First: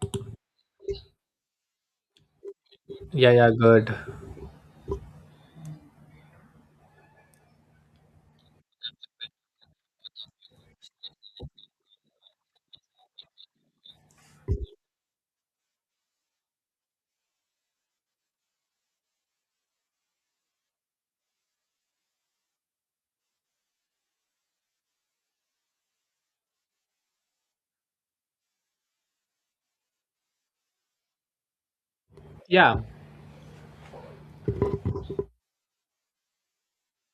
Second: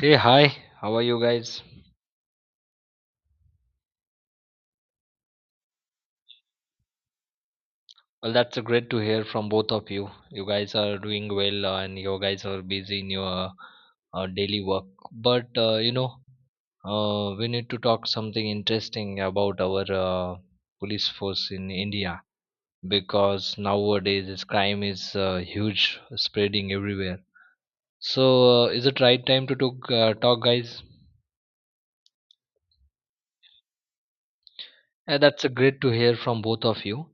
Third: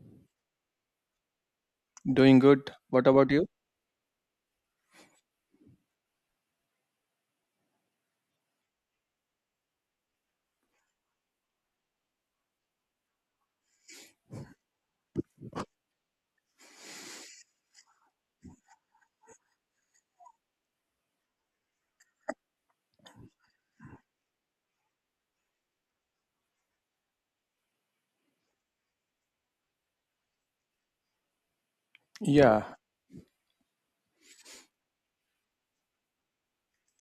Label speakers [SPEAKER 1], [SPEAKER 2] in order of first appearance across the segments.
[SPEAKER 1] Hey, hi, how are you guys?
[SPEAKER 2] Doing good. What
[SPEAKER 3] Yeah,
[SPEAKER 2] about you?
[SPEAKER 3] yeah, good.
[SPEAKER 1] Well, that's great to hear from both of you. You guys are doing well and you guys are busy in your daily work. But we need to talk something interesting about our police force in India because nowadays this crime is huge, spreading everywhere. So, is it right time to talk guys?
[SPEAKER 2] Yeah,
[SPEAKER 3] Yeah,
[SPEAKER 1] Yeah, that's a great to hear from both of you.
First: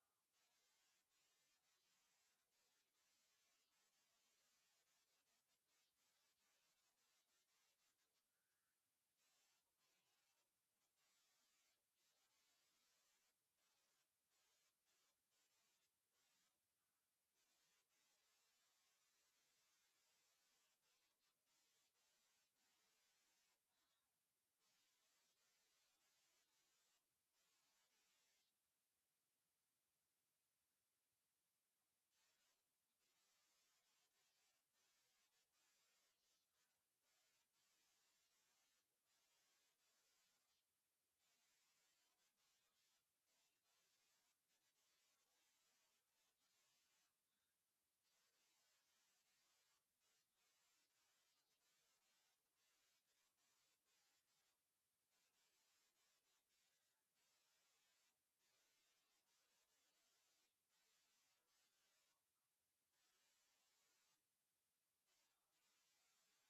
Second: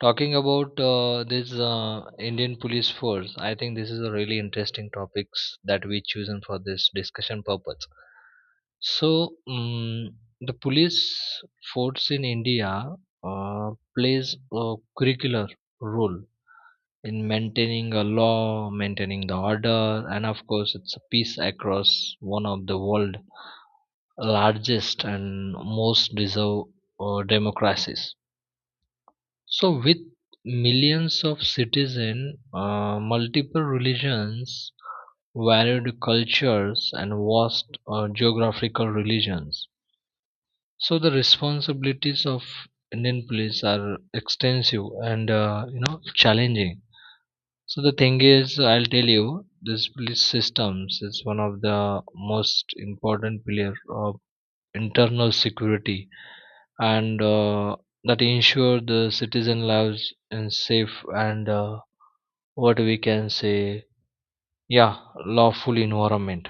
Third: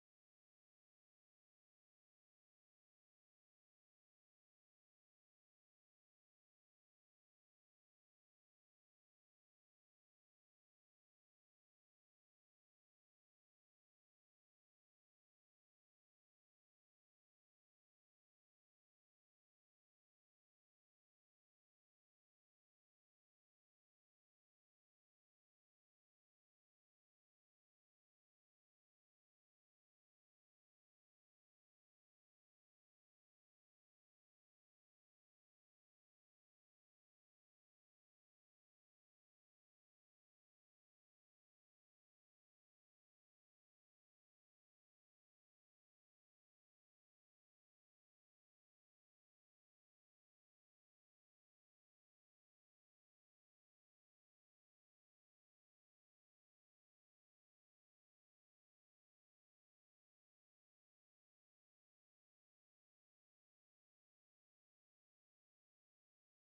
[SPEAKER 1] Talking about this Indian police force, I think this is a really interesting topics that we chosen for this discussion purpose. So the police force in India uh, plays a curricular role in maintaining a law, maintaining the order, and of course, it's a peace across one of the world largest and most deserved democracies. So, with millions of citizens, multiple religions, varied cultures, and vast geographical regions, so the responsibilities of Indian police are extensive and you know challenging. So the thing is, I'll tell you, this police systems is one of the most important pillar of internal security and that ensure the citizen lives in safe and what we can say yeah lawful environment.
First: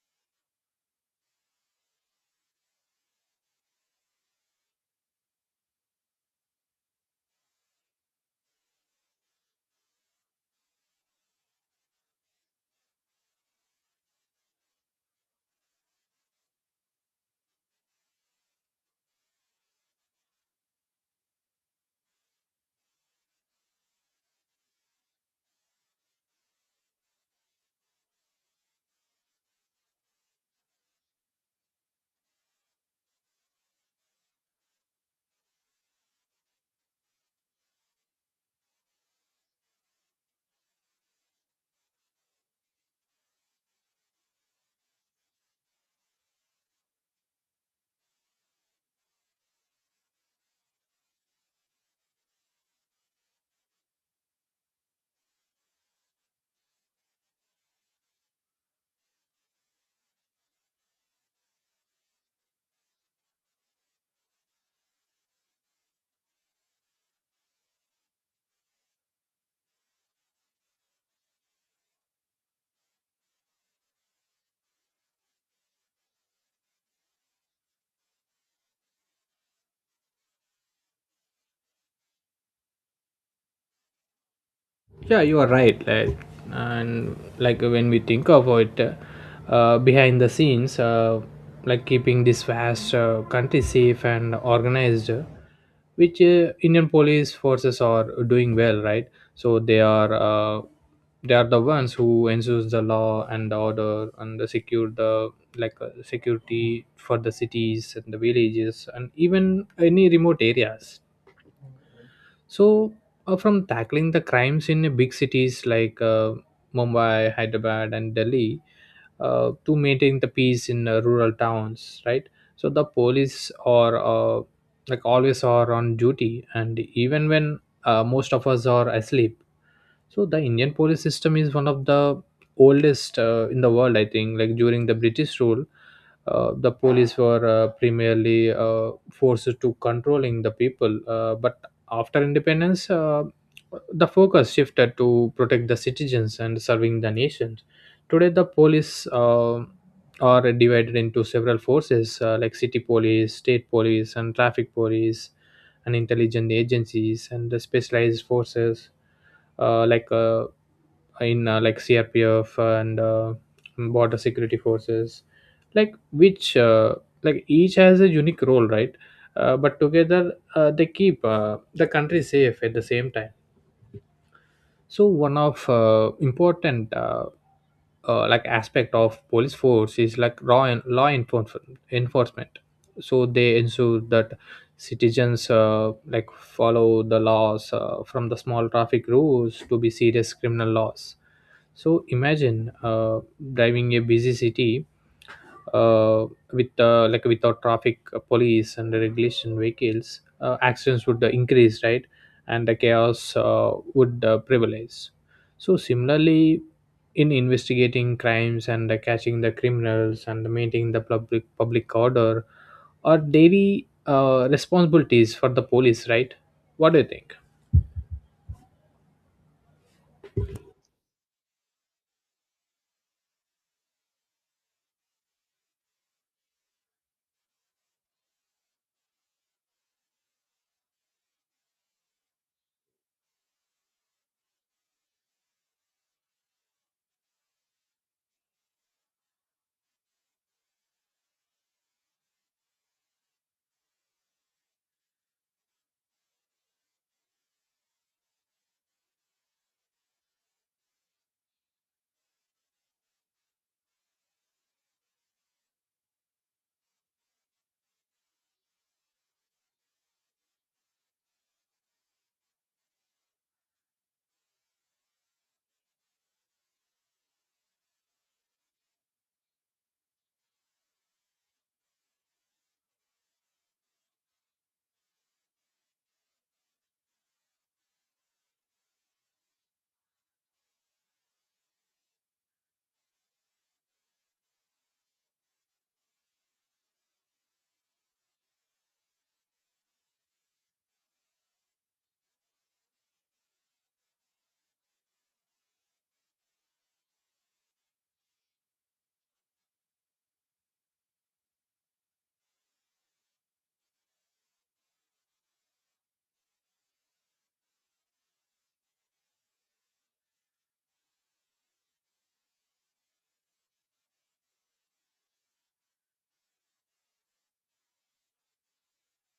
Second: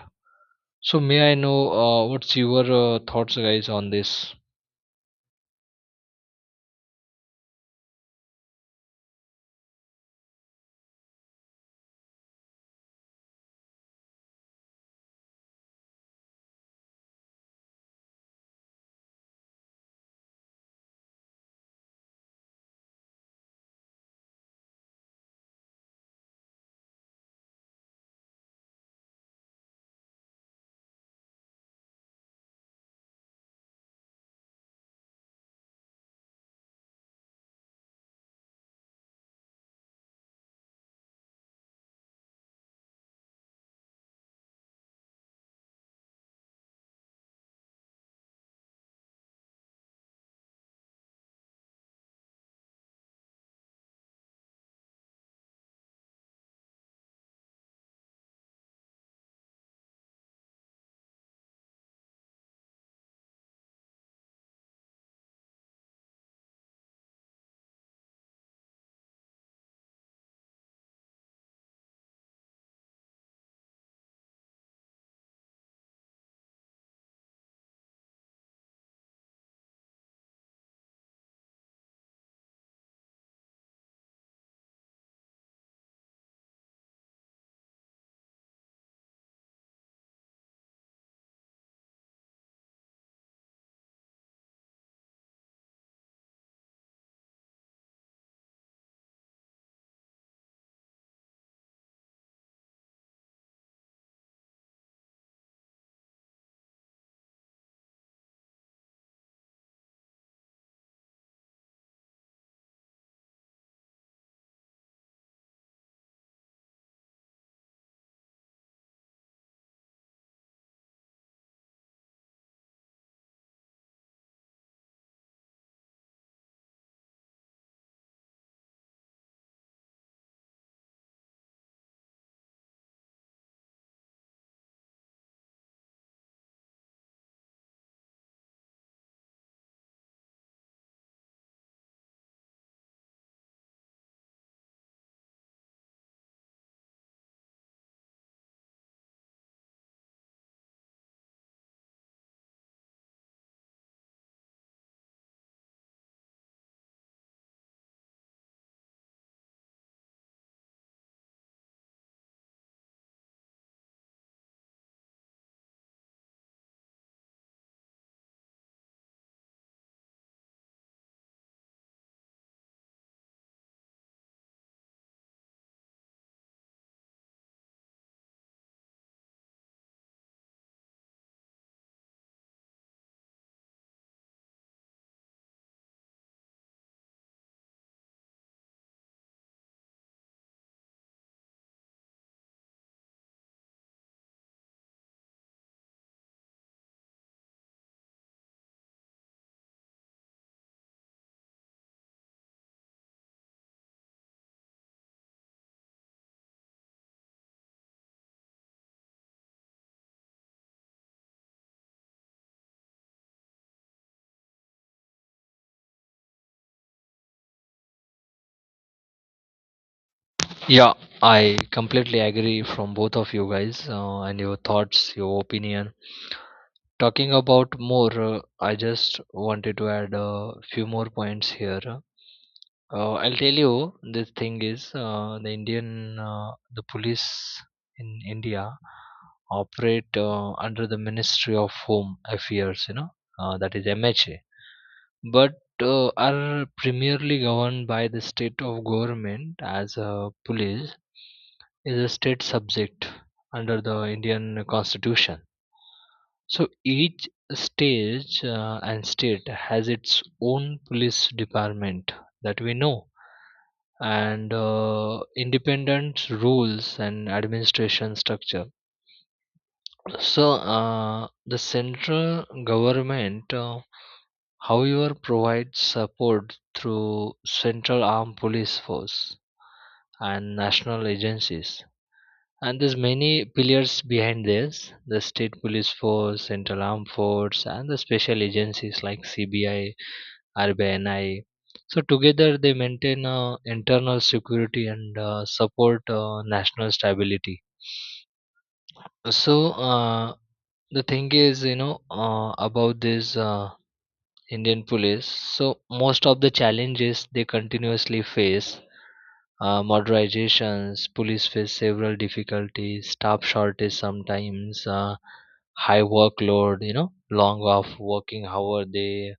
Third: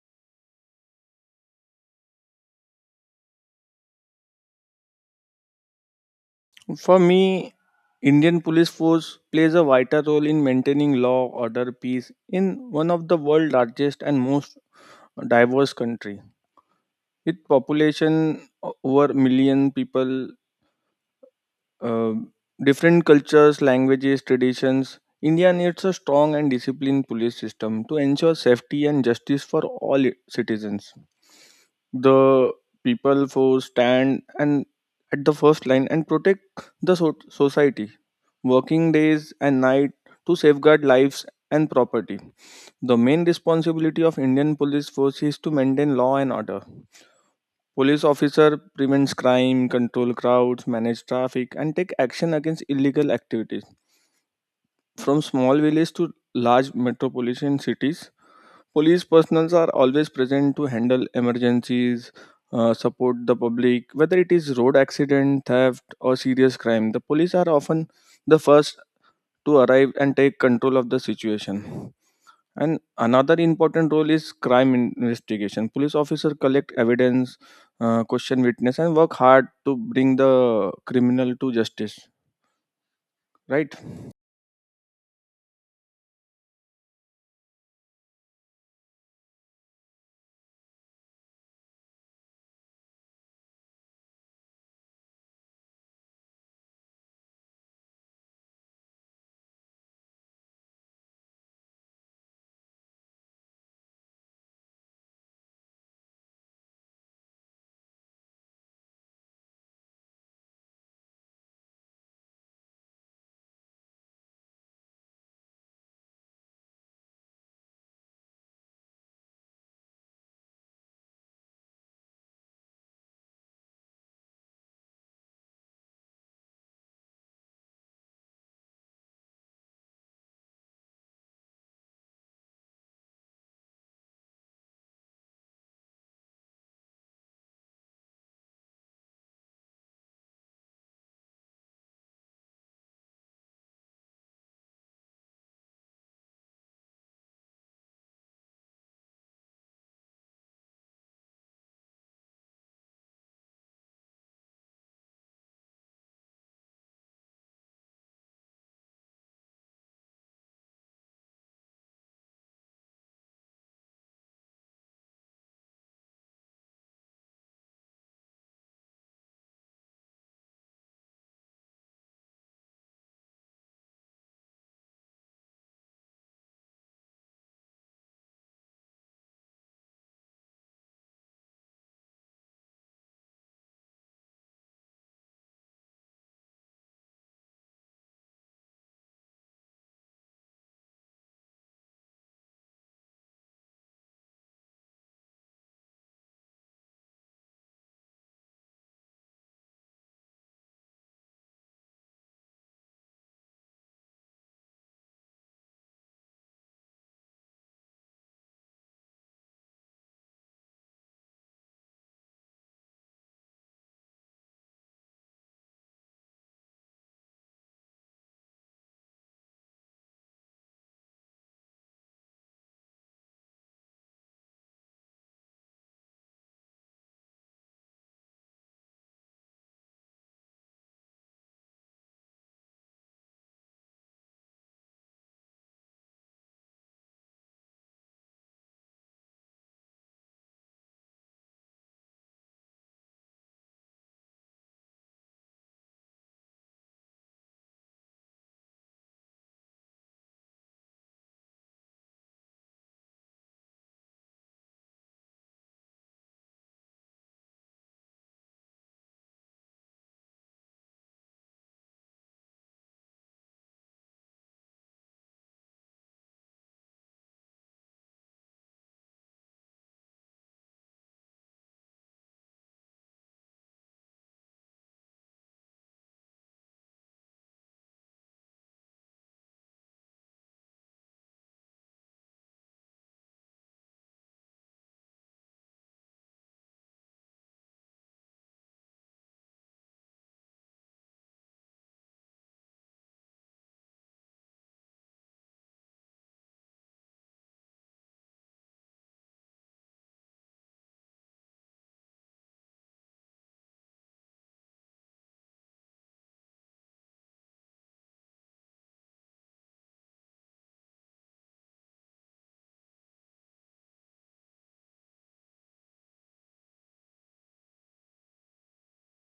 [SPEAKER 1] So may I know what's your thoughts guys on this?
[SPEAKER 2] for me, Indian police force plays a vital role in maintaining law, order, peace in one of the world's largest and most diverse country. With population over million people, uh, different cultures, languages, traditions, India needs a strong and disciplined police system to ensure safety and justice for all citizens. The people who stand and at the first line and protect the society, working days and night to safeguard lives and property. The main responsibility of Indian police force is to maintain law and order. Police officer prevents crime, control crowds, manage traffic, and take action against illegal activities from small villages to large metropolitan cities. Police personnel are always present to handle emergencies, support the public, whether it is road accident, theft, or serious crime. The police are often the first to arrive and take control of the situation. And another important role is crime investigation. Police officers collect evidence, question witness, and work hard to bring the criminal to justice. Right?
[SPEAKER 3] yeah, you are right. Like, and like when we think of it, behind the scenes, like keeping this vast country safe and organized, which Indian police forces are doing well, right? So they are the ones who ensures the law and the order and the secure the security for the cities and the villages and even any remote areas. So, from tackling the crimes in big cities like Mumbai, Hyderabad, and Delhi, to maintaining the peace in rural towns, right? So the police are like always are on duty, and even when most of us are asleep, so the Indian police system is one of the oldest in the world, I think. Like during the British rule, the police were primarily forces to controlling the people. But after independence, the focus shifted to protect the citizens and serving the nation. Today, the police are divided into several forces like city police, state police, and traffic police, and intelligence agencies and the specialized forces uh, like uh, like CRPF and border security forces, like which uh, like each has a unique role, right? But together they keep the country safe at the same time. So one of important like aspect of police force is like law enforcement, so they ensure that citizens like follow the laws from the small traffic rules to be serious criminal laws. So imagine driving a busy city uh, with like without traffic police and regulation vehicles, accidents would increase, right? And the chaos would prevalence. So similarly in investigating crimes and catching the criminals and maintaining the public order are daily responsibilities for the police, right? What do you think?
[SPEAKER 1] Yeah, I completely agree from both of you guys and your thoughts your opinion. Talking about more, I just wanted to add a few more points here. I'll tell you this thing is the police in India operate under the Ministry of Home Affairs, you know, that is MHA, but are primarily governed by the state of government as a police is a state subject under the Indian constitution. So each stage and state has its own police department that we know and independent rules and administration structure. So the central government, however, provides support through central armed police force and national agencies, and there's many pillars behind this: the state police force, central armed force, and the special agencies like CBI, RBNI. So together they maintain internal security and support national stability. So uh, the thing is, you know, about this Indian police. So most of the challenges they continuously face, murderizations, police face several difficulties, staff shortage sometimes, high workload, you know, long off working hour they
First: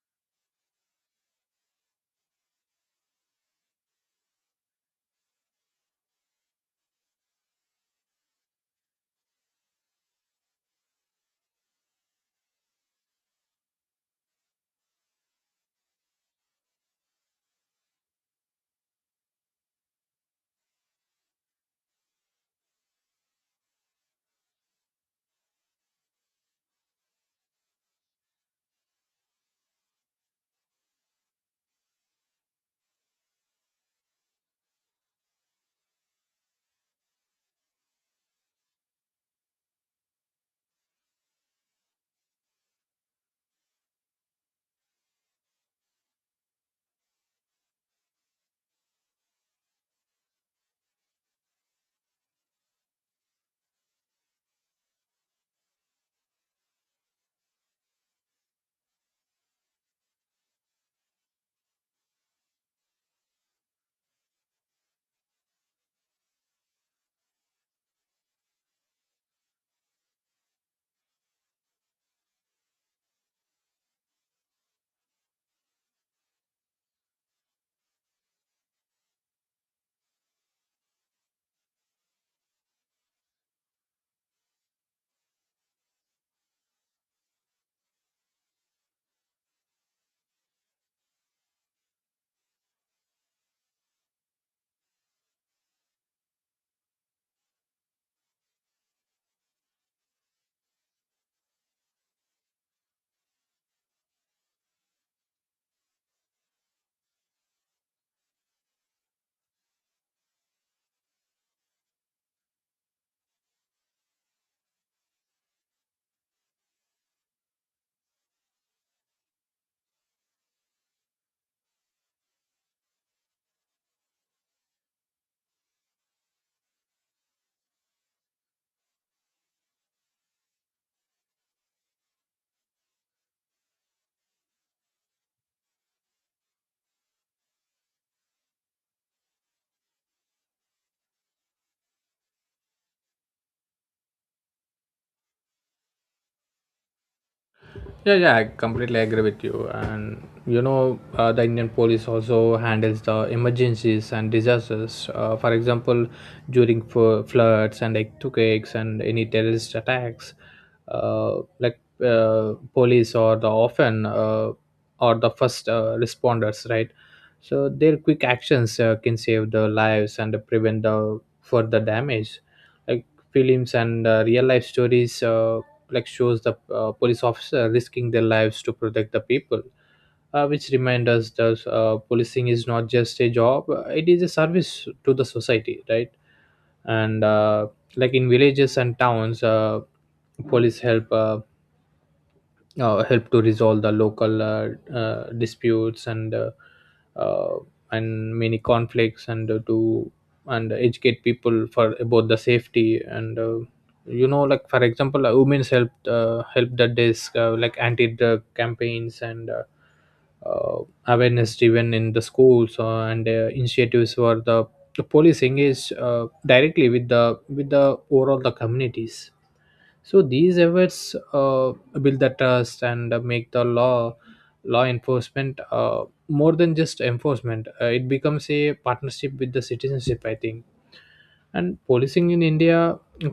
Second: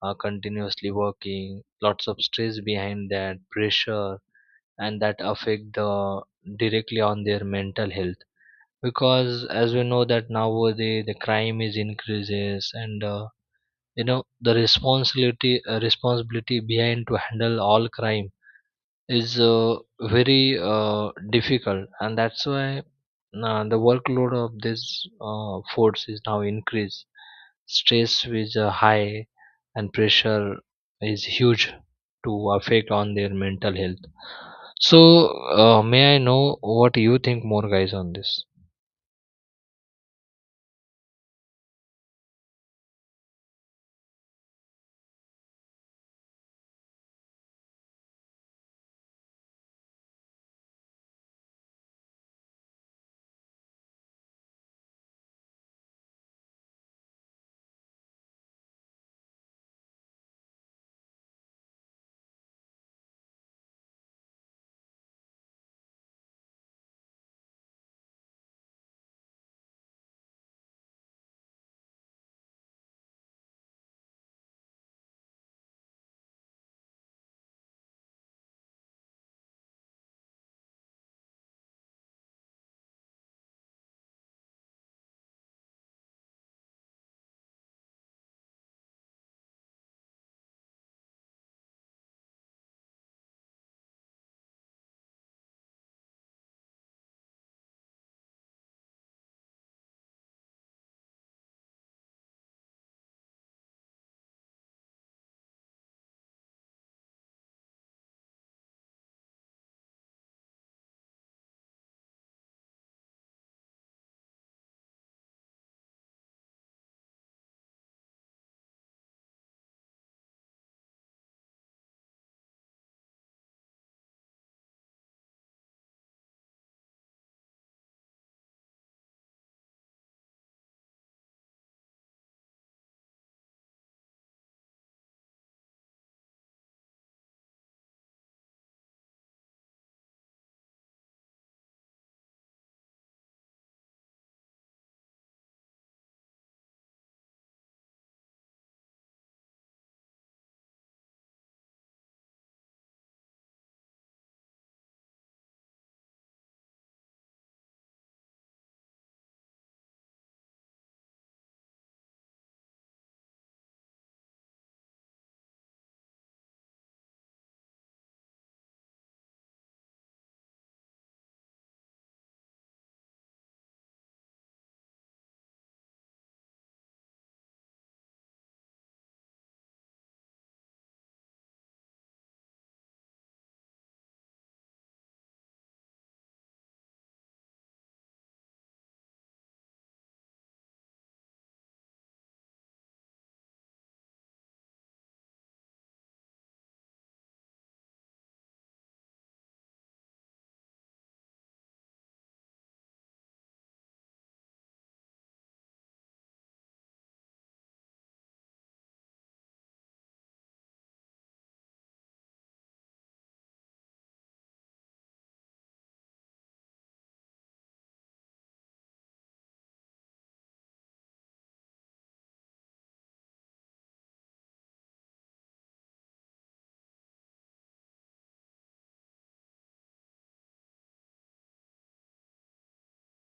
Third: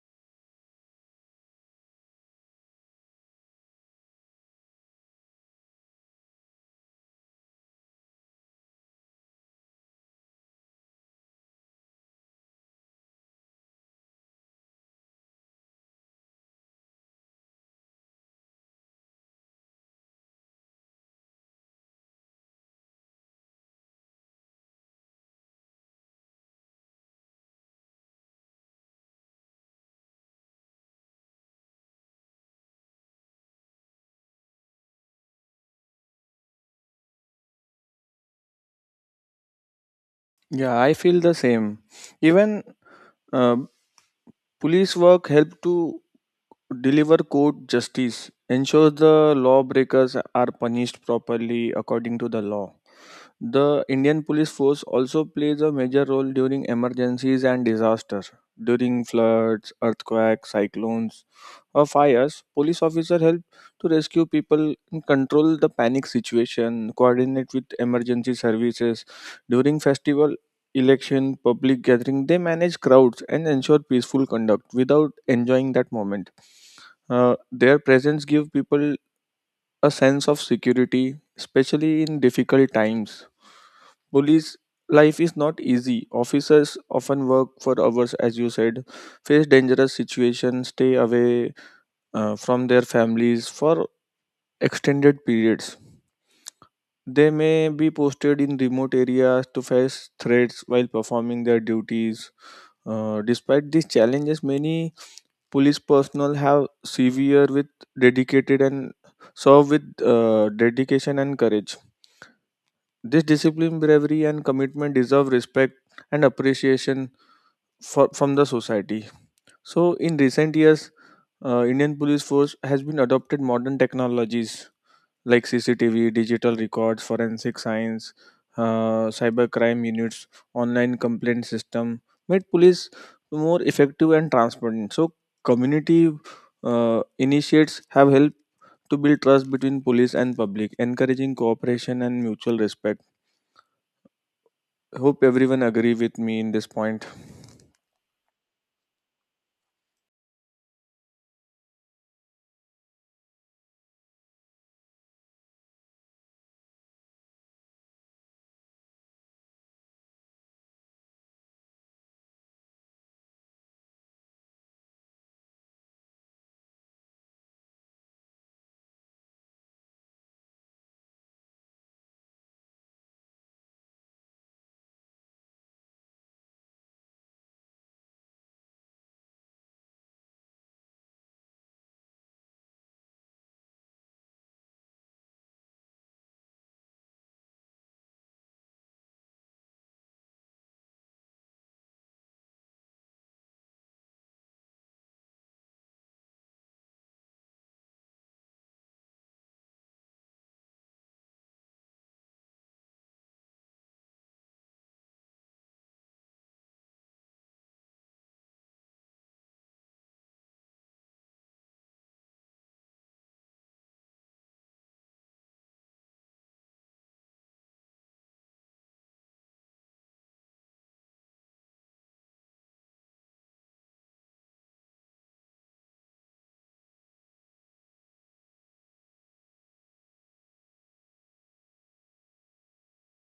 [SPEAKER 1] are continuously working, lots of stress behind that, pressure, and that affect the directly on their mental health because as we know that nowadays the crime is increases and, you know, the responsibility behind to handle all crime is very uh, difficult, and that's why the workload of this force is now increased, stress is high, and pressure is huge to affect on their mental health. So may I know what you think more guys on this?
[SPEAKER 2] Yeah, I feel the same. Even uh, police work help to deliver court justice, ensures the lawbreakers are punished properly according to the law. The Indian police force also plays a major role during emergencies and disasters. During floods, earthquakes, cyclones, or fires, police officers help to rescue people and control the panic situation, coordinate with emergency services. During festival, election, public gathering, they manage crowds and ensure peaceful conduct without enjoying that moment. Their presence give people a sense of security, especially in difficult times. Police life is not easy. Officers often work for hours, as you said, face dangerous situations, stay away from their families for extended periods. They may be posted in remote areas to face threats while performing their duties. Despite these challenges, many police personnel have severe with dedicated and serve with dedication and courage. This discipline, bravery, and commitment deserve respect and appreciation for, from the society. So, in recent years, Indian Police Force has been adopted modern technologies like CCTV, digital records, forensic science, cyber crime units, online complaint system, made police more effective and transparent. So, community initiates have helped to build trust between police and public, encouraging cooperation and mutual respect. Hope everyone agree with me in this point.
[SPEAKER 3] Yeah, yeah, I completely agree with you. And you know, the Indian police also handles the emergencies and disasters. For example, during floods and earthquakes and any terrorist attacks, police or the often or the first responders, right? So their quick actions can save the lives and prevent the further damage. Like films and real life stories. Like shows the police officer risking their lives to protect the people, which remind us that policing is not just a job, it is a service to the society, right? And like in villages and towns, police help help to resolve the local disputes uh, and many conflicts and to and educate people for about the safety and you know, like for example, women's help the desk, like anti drug campaigns and uh, awareness driven in the schools and initiatives where the police engage directly with the overall the communities. So these efforts build the trust and make the law enforcement more than just enforcement. It becomes a partnership with the citizenship, I think. And policing in india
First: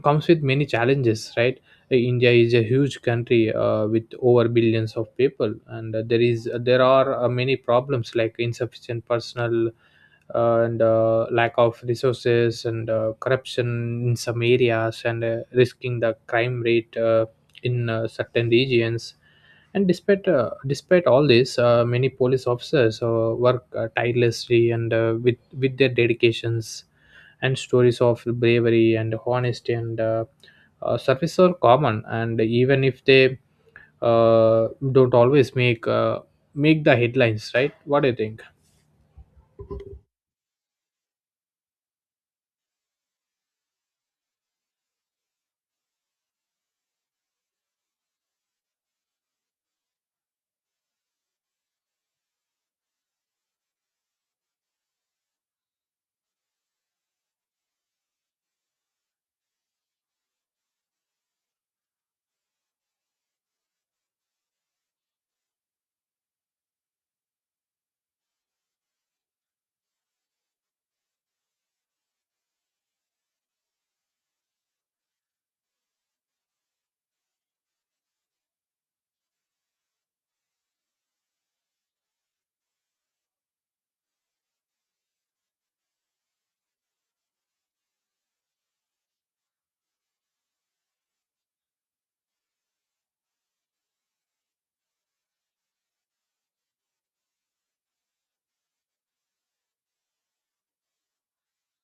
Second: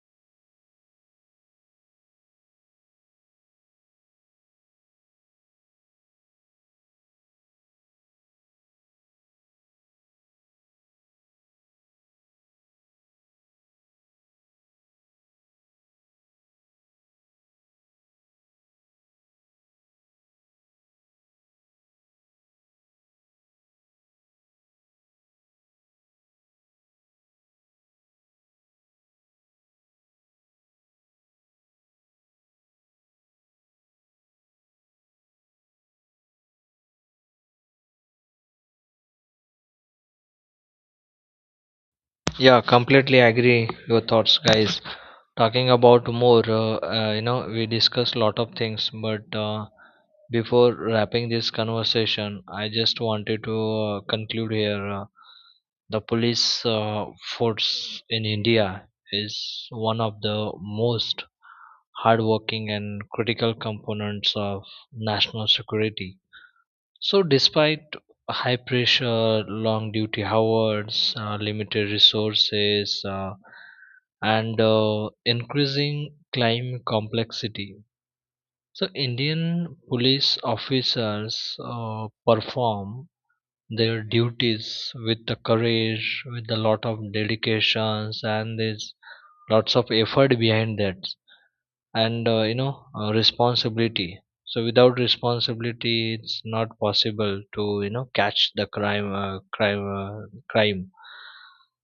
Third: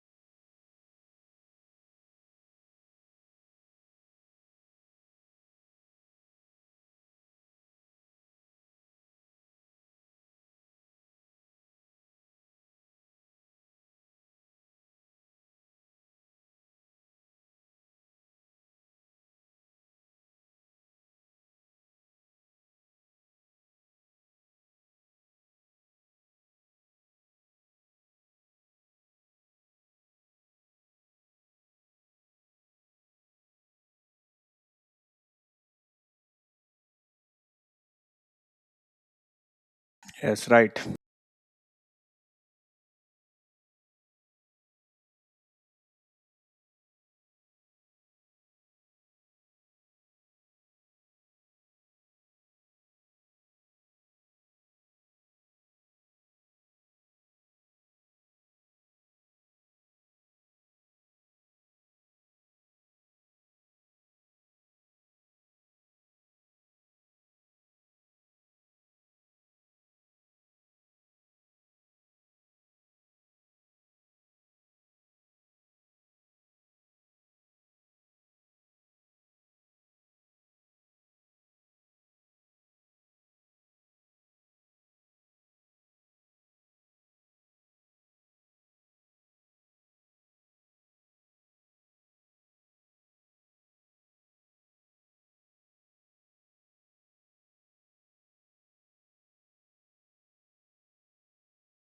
[SPEAKER 3] comes with many challenges, right? India is a huge country with over billions of people and there are many problems like insufficient personnel and lack of resources and corruption in some areas and risking the crime rate in certain regions. And despite all this, many police officers work tirelessly and with their dedications and stories of bravery and honesty and service are common. And even if they don't always make the headlines, right? What do you think?
[SPEAKER 2] Yes, right.
[SPEAKER 1] Yeah, completely agree your thoughts, guys. Talking about more, you know, we discussed lot of things, but before wrapping this conversation, I just wanted to conclude here. The police force in India is one of the most hardworking and critical components of national security. So, despite high pressure, long duty hours, limited resources, and increasing crime complexity, so Indian police officers perform their duties with the courage, with a lot of dedications, and there's lots of effort behind that and, you know, responsibility. So without responsibility it's not possible to, you know, catch the crime.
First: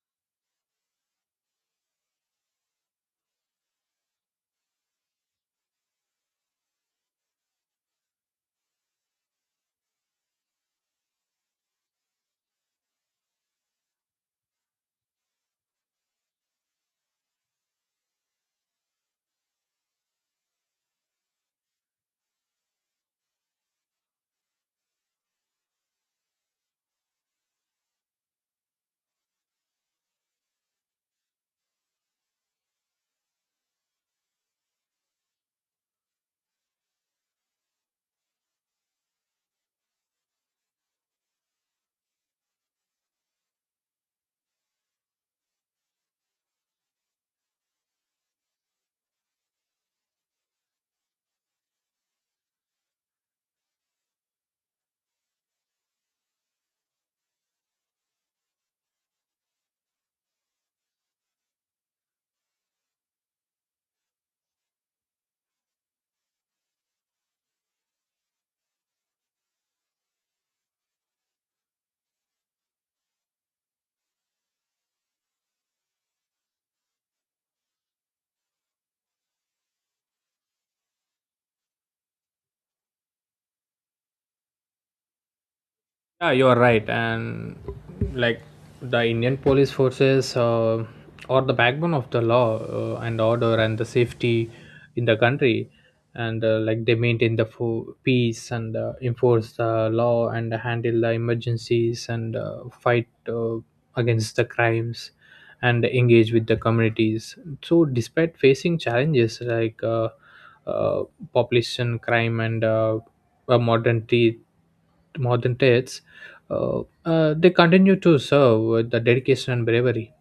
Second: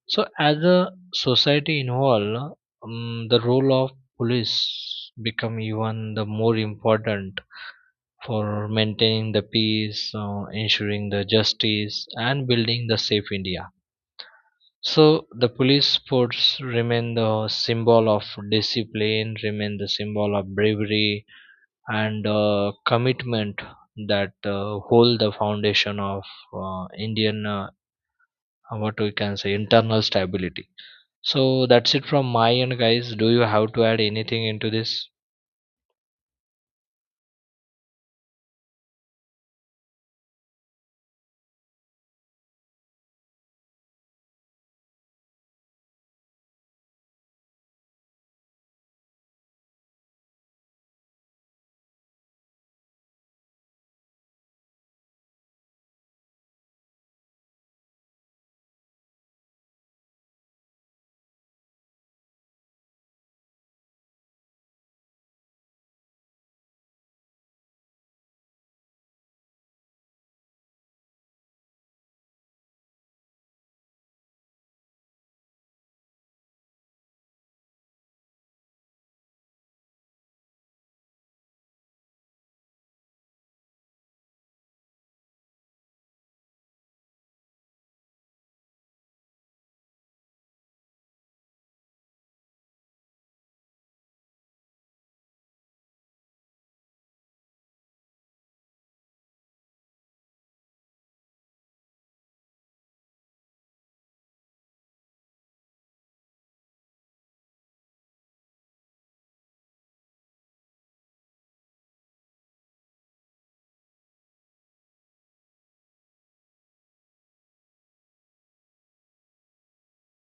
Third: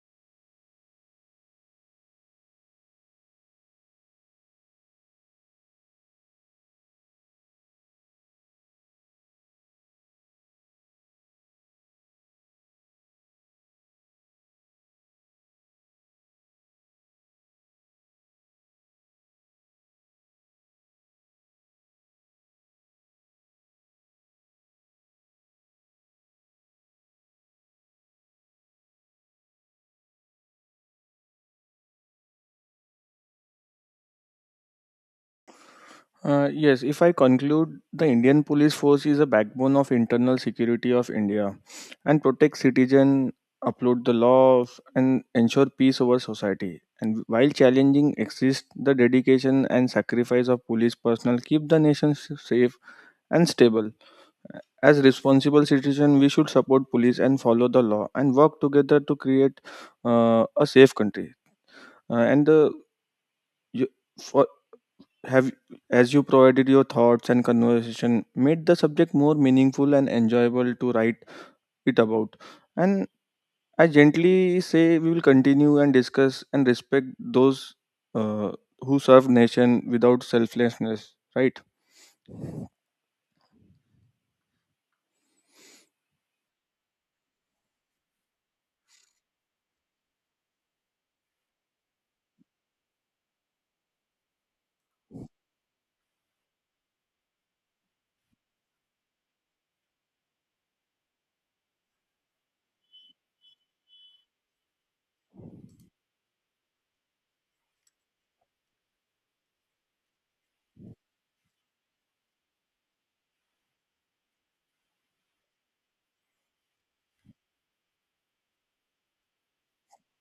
[SPEAKER 1] So as a society involved, the role of police become even the more important for maintaining the peace, ensuring the justice, and building the safe india. So the police force remain the symbol of discipline, remain the symbol of bravery and commitment, that hold the foundation of Indian what we can say internal stability. So that's it from my end, guys. Do you have to add anything into this?
[SPEAKER 2] Yes, if I conclude, the Indian police force is a backbone of internal security of India and protect citizen, uphold the laws, and ensure peace over society. And while challenging exists, the dedication and sacrifice of police personnel keep the nation safe and stable. As responsible citizens, we should support police and follow the law and work together to create a safe country. And the you for have as you provided your thoughts and conversation made the subject more meaningful and enjoyable to write it about. And I gently say we will continue and discuss and respect those uh, who serve nation without selflessness. Right?
[SPEAKER 3] Yeah, you are right. And like the Indian police forces are the backbone of the law and order and the safety in the country. And like they maintain the peace and enforce the law and handle the emergencies and fight against the crimes and engage with the communities. So, despite facing challenges like uh, population, crime, and modern, modern threats, they continue to serve with the dedication and bravery.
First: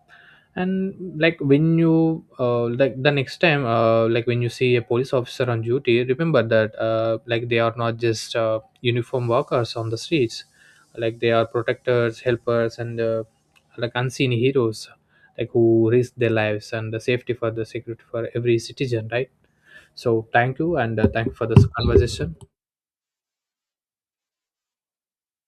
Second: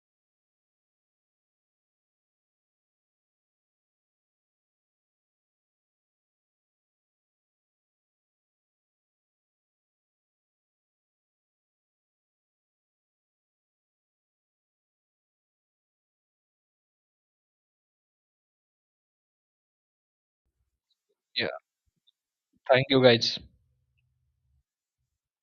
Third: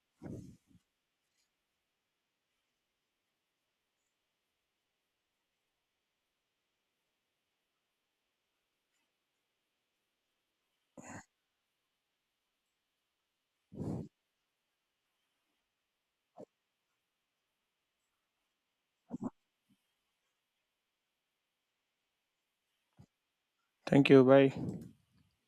[SPEAKER 3] And like when you like the next time like when you see a police officer on duty, remember that like they are not just uniform workers on the streets, like they are protectors, helpers, and like unseen heroes, like who risk their lives and the safety for the security for every citizen, right? So thank you, and thank you for
[SPEAKER 1] Yeah,
[SPEAKER 3] this conversation.
[SPEAKER 1] thank you, guys.
[SPEAKER 2] Thank you. Bye.